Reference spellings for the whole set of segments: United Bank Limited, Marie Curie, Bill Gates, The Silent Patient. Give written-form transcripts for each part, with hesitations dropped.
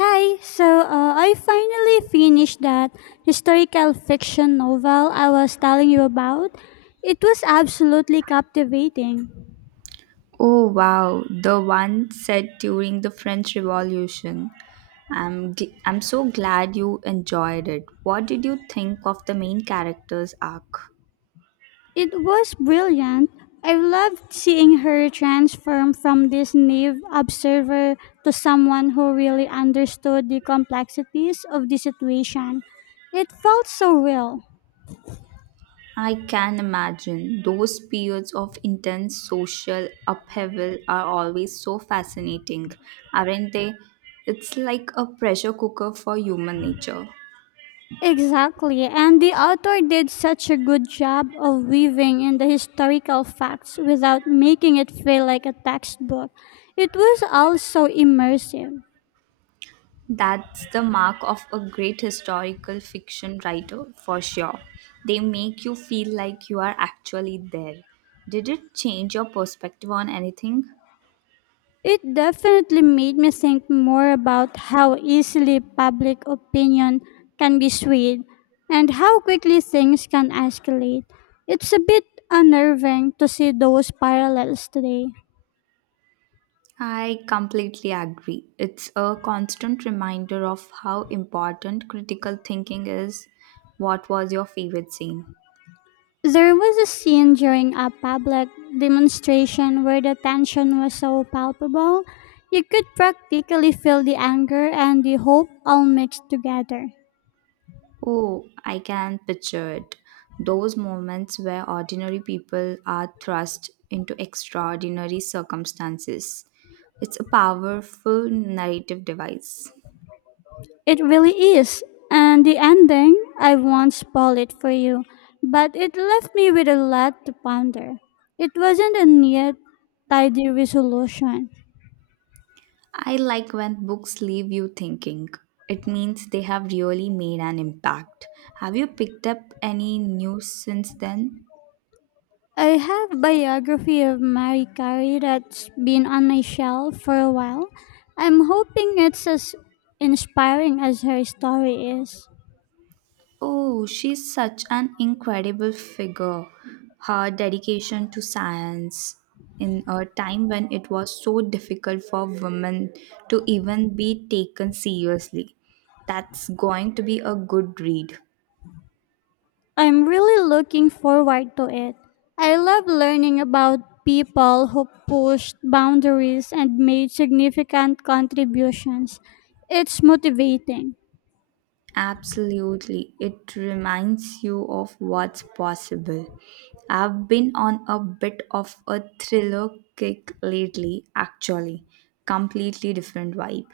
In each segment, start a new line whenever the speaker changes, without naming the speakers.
Hi, I finally finished that historical fiction novel I was telling you about. It was absolutely captivating.
Oh wow, the one set during the French Revolution. I'm so glad you enjoyed it. What did you think of the main character's arc?
It was brilliant. I loved seeing her transform from this naive observer to someone who really understood the complexities of the situation. It felt so real.
I can imagine those periods of intense social upheaval are always so fascinating, aren't they? It's like a pressure cooker for human nature.
Exactly, and the author did such a good job of weaving in the historical facts without making it feel like a textbook. It was also immersive.
That's the mark of a great historical fiction writer, for sure. They make you feel like you are actually there. Did it change your perspective on anything?
It definitely made me think more about how easily public opinion can be swayed and how quickly things can escalate. It's a bit unnerving to see those parallels today.
I completely agree. It's a constant reminder of how important critical thinking is. What was your favorite scene?
There was a scene during a public demonstration where the tension was so palpable, you could practically feel the anger and the hope all mixed together.
Oh, I can picture it. Those moments where ordinary people are thrust into extraordinary circumstances. It's a powerful narrative device.
It really is. And the ending, I won't spoil it for you, but it left me with a lot to ponder. It wasn't a neat, tidy resolution.
I like when books leave you thinking. It means they have really made an impact. Have you picked up any news since then?
I have biography of Marie Curie that's been on my shelf for a while. I'm hoping it's as inspiring as her story is.
Oh, she's such an incredible figure. Her dedication to science in a time when it was so difficult for women to even be taken seriously. That's going to be a good read.
I'm really looking forward to it. I love learning about people who pushed boundaries and made significant contributions. It's motivating.
Absolutely. It reminds you of what's possible. I've been on a bit of a thriller kick lately, actually. Completely different vibe.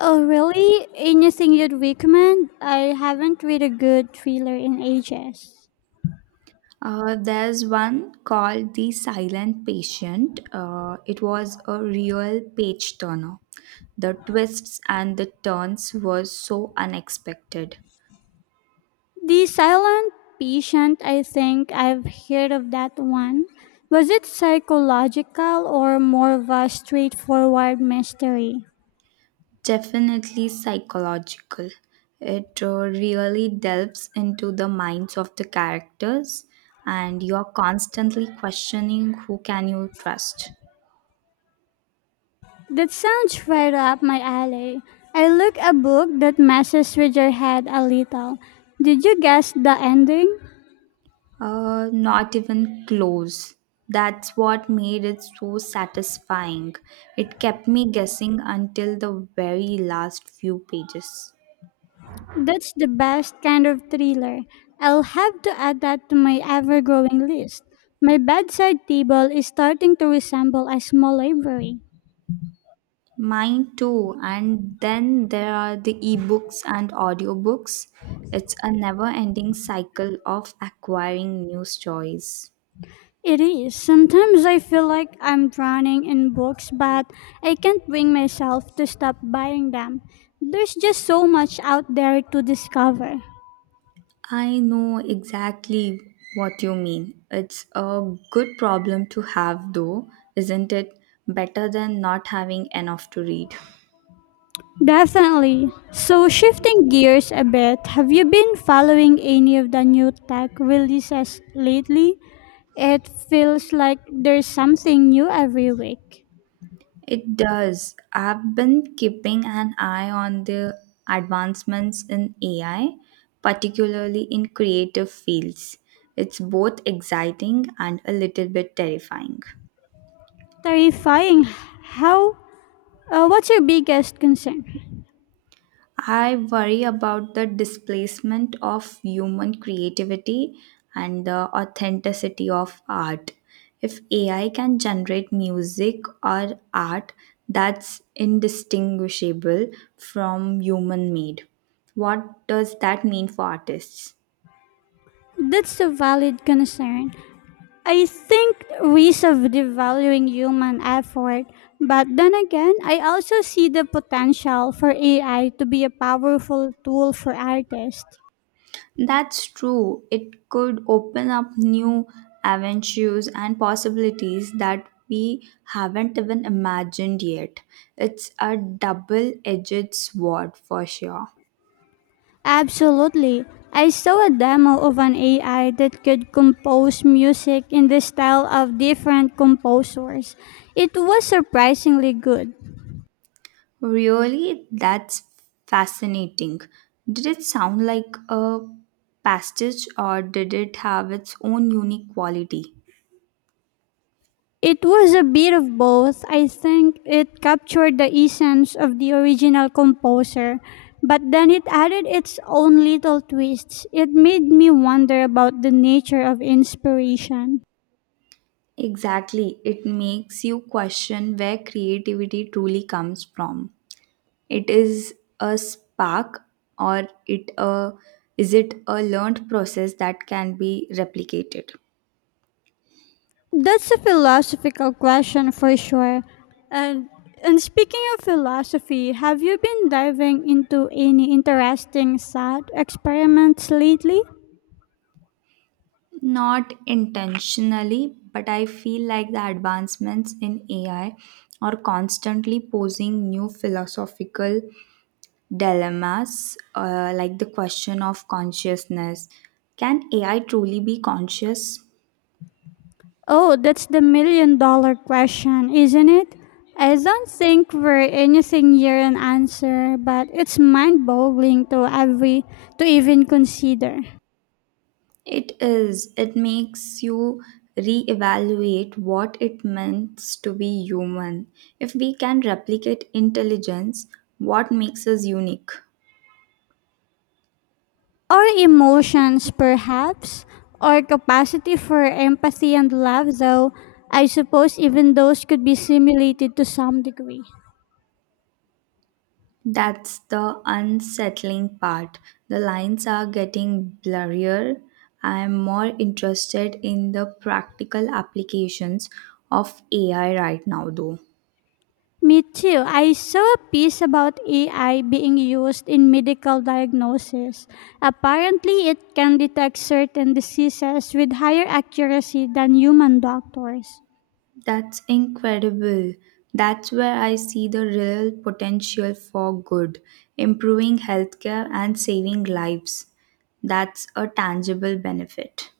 Oh, really? Anything you'd recommend? I haven't read a good thriller in ages.
There's one called The Silent Patient. It was a real page turner. The twists and the turns were so unexpected.
The silent patient, I think I've heard of that one. Was it psychological or more of a straightforward mystery?
Definitely psychological. It really delves into the minds of the characters, and you're constantly questioning who can you trust.
That sounds right up my alley. I look a book that messes with your head a little. Did you guess the ending?
Not even close. That's what made it so satisfying. It kept me guessing until the very last few pages.
That's the best kind of thriller. I'll have to add that to my ever growing list. My bedside table is starting to resemble a small library.
Mine too. And then there are the ebooks and audiobooks. It's a never ending cycle of acquiring new stories.
It is. Sometimes I feel like I'm drowning in books, but I can't bring myself to stop buying them. There's just so much out there to discover.
I know exactly what you mean. It's a good problem to have, though, isn't it? Better than not having enough to read.
Definitely. So, shifting gears a bit, have you been following any of the new tech releases lately? It feels like there's something new every week.
It does. I've been keeping an eye on the advancements in AI, particularly in creative fields. It's both exciting and a little bit terrifying.
Terrifying. How? What's your biggest concern?
I worry about the displacement of human creativity and the authenticity of art. If AI can generate music or art that's indistinguishable from human made, what does that mean for artists?
That's a valid concern. I think risk of devaluing human effort, but then again, I also see the potential for AI to be a powerful tool for artists.
That's true. It could open up new avenues and possibilities that we haven't even imagined yet. It's a double edged sword for sure.
Absolutely. I saw a demo of an AI that could compose music in the style of different composers. It was surprisingly good.
Really, that's fascinating. Did it sound like a pastiche or did it have its own unique quality?
It was a bit of both. I think it captured the essence of the original composer, but then it added its own little twists. It made me wonder about the nature of inspiration.
Exactly. It makes you question where creativity truly comes from. It is a spark or it a is it a learned process that can be replicated?
That's a philosophical question for sure. And and speaking of philosophy, have you been diving into any interesting thought experiments lately?
Not intentionally, but I feel like the advancements in AI are constantly posing new philosophical dilemmas, like the question of consciousness. Can AI truly be conscious?
Oh, that's the million dollar question, isn't it? I don't think we're anything near an answer, but it's mind boggling to every to even consider.
It is. It makes you reevaluate what it means to be human. If we can replicate intelligence, what makes us unique?
Our emotions perhaps, our capacity for empathy and love though, I suppose even those could be simulated to some degree.
That's the unsettling part. The lines are getting blurrier. I am more interested in the practical applications of AI right now, though.
Me too. I saw a piece about AI being used in medical diagnosis. Apparently, it can detect certain diseases with higher accuracy than human doctors.
That's incredible. That's where I see the real potential for good, improving healthcare and saving lives. That's a tangible benefit.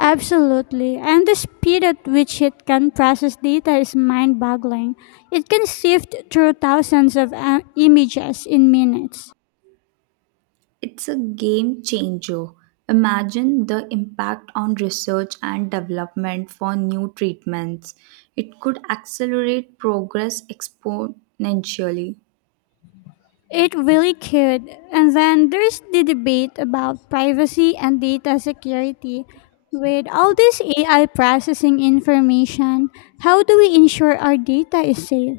Absolutely. And the speed at which it can process data is mind boggling. It can sift through thousands of images in minutes.
It's a game changer. Imagine the impact on research and development for new treatments. It could accelerate progress exponentially.
It really could. And then there's the debate about privacy and data security. With all this AI processing information, how do we ensure our data is safe?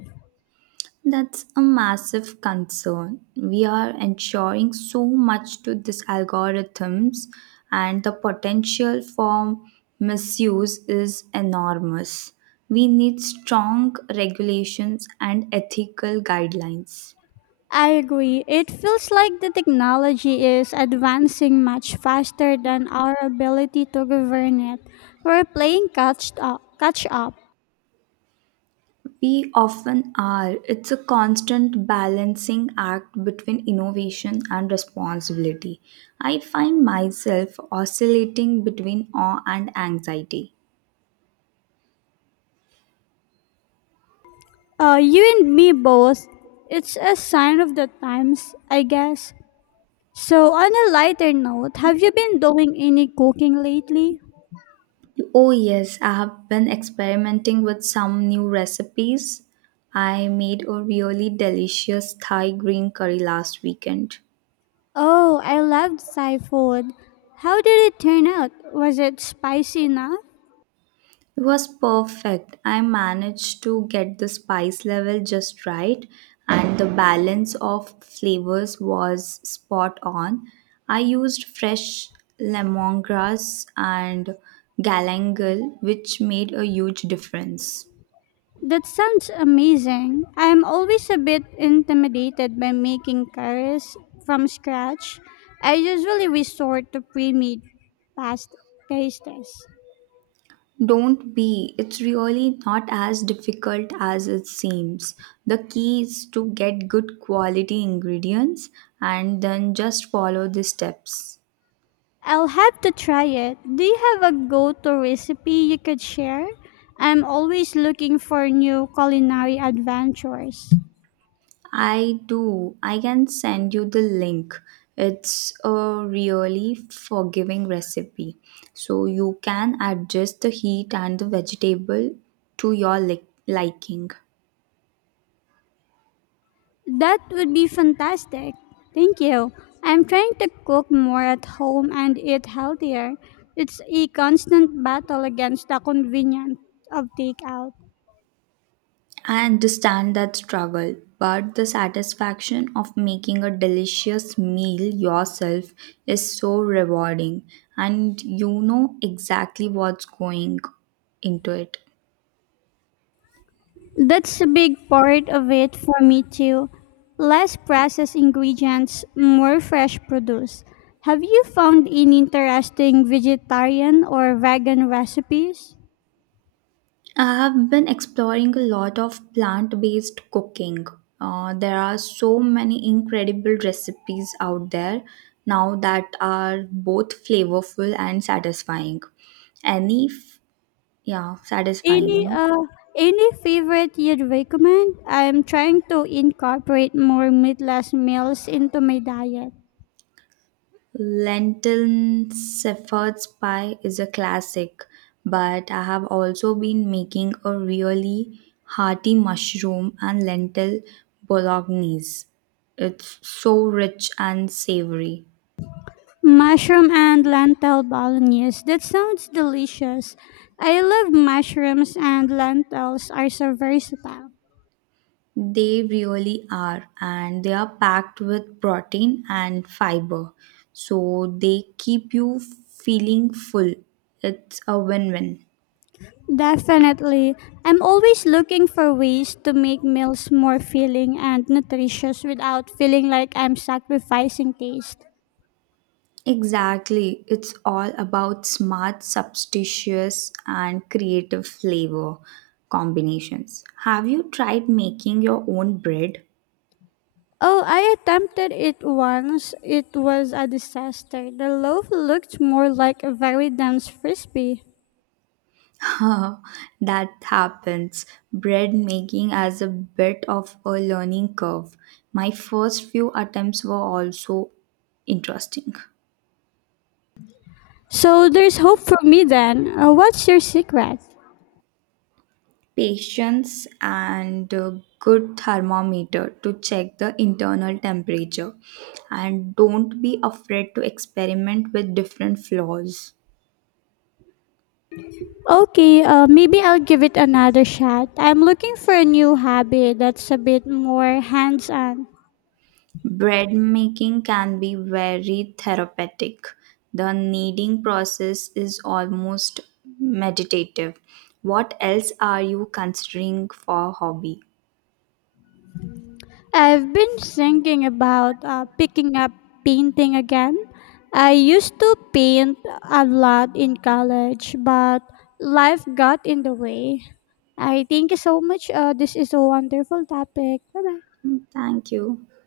That's a massive concern. We are ensuring so much to these algorithms, and the potential for misuse is enormous. We need strong regulations and ethical guidelines.
I agree. It feels like the technology is advancing much faster than our ability to govern it. We're playing catch up.
We often are. It's a constant balancing act between innovation and responsibility. I find myself oscillating between awe and anxiety.
You and me both. It's a sign of the times, I guess. So, on a lighter note, have you been doing any cooking lately?
Oh, yes, I have been experimenting with some new recipes. I made a really delicious Thai green curry last weekend.
Oh, I loved Thai food. How did it turn out? Was it spicy enough?
It was perfect. I managed to get the spice level just right, and the balance of flavors was spot on. I used fresh lemongrass and galangal, which made a huge difference.
That sounds amazing. I'm always a bit intimidated by making curries from scratch. I usually resort to pre-made pasta pastes.
Don't be. It's really not as difficult as it seems. The key is to get good quality ingredients and then just follow the steps.
I'll have to try it. Do you have a go-to recipe you could share? I'm always looking for new culinary adventures.
I do. I can send you the link. It's a really forgiving recipe. So you can adjust the heat and the vegetable to your liking.
That would be fantastic. Thank you. I'm trying to cook more at home and eat healthier. It's a constant battle against the convenience of takeout.
I understand that struggle, but the satisfaction of making a delicious meal yourself is so rewarding, and you know exactly what's going into it.
That's a big part of it for me too. Less processed ingredients, more fresh produce. Have you found any interesting vegetarian or vegan recipes?
I have been exploring a lot of plant based cooking. There are so many incredible recipes out there now that are both flavorful and satisfying. Any, f- yeah, satisfying, you
Any
know.
uh any favorite you'd recommend? I'm trying to incorporate more meatless meals into my diet.
Lentil shepherd's pie is a classic, but I have also been making a really hearty mushroom and lentil bolognese. It's so rich and savory.
Mushroom and lentil bolognese. That sounds delicious. I love mushrooms and lentils are so versatile.
They really are, and they are packed with protein and fiber, so they keep you feeling full. It's a win win.
Definitely. I'm always looking for ways to make meals more filling and nutritious without feeling like I'm sacrificing taste.
Exactly. It's all about smart, substitutes, and creative flavor combinations. Have you tried making your own bread?
Oh, I attempted it once. It was a disaster. The loaf looked more like a very dense frisbee.
That happens. Bread making as a bit of a learning curve. My first few attempts were also interesting.
So there's hope for me then. What's your secret?
Patience and a good thermometer to check the internal temperature, and don't be afraid to experiment with different flours.
Okay, maybe I'll give it another shot. I'm looking for a new hobby that's a bit more hands on.
Bread making can be very therapeutic. The kneading process is almost meditative. What else are you considering for hobby?
I've been thinking about picking up painting again. I used to paint a lot in college, but life got in the way. I thank you so much. This is a wonderful topic. Bye bye.
Mm, thank you.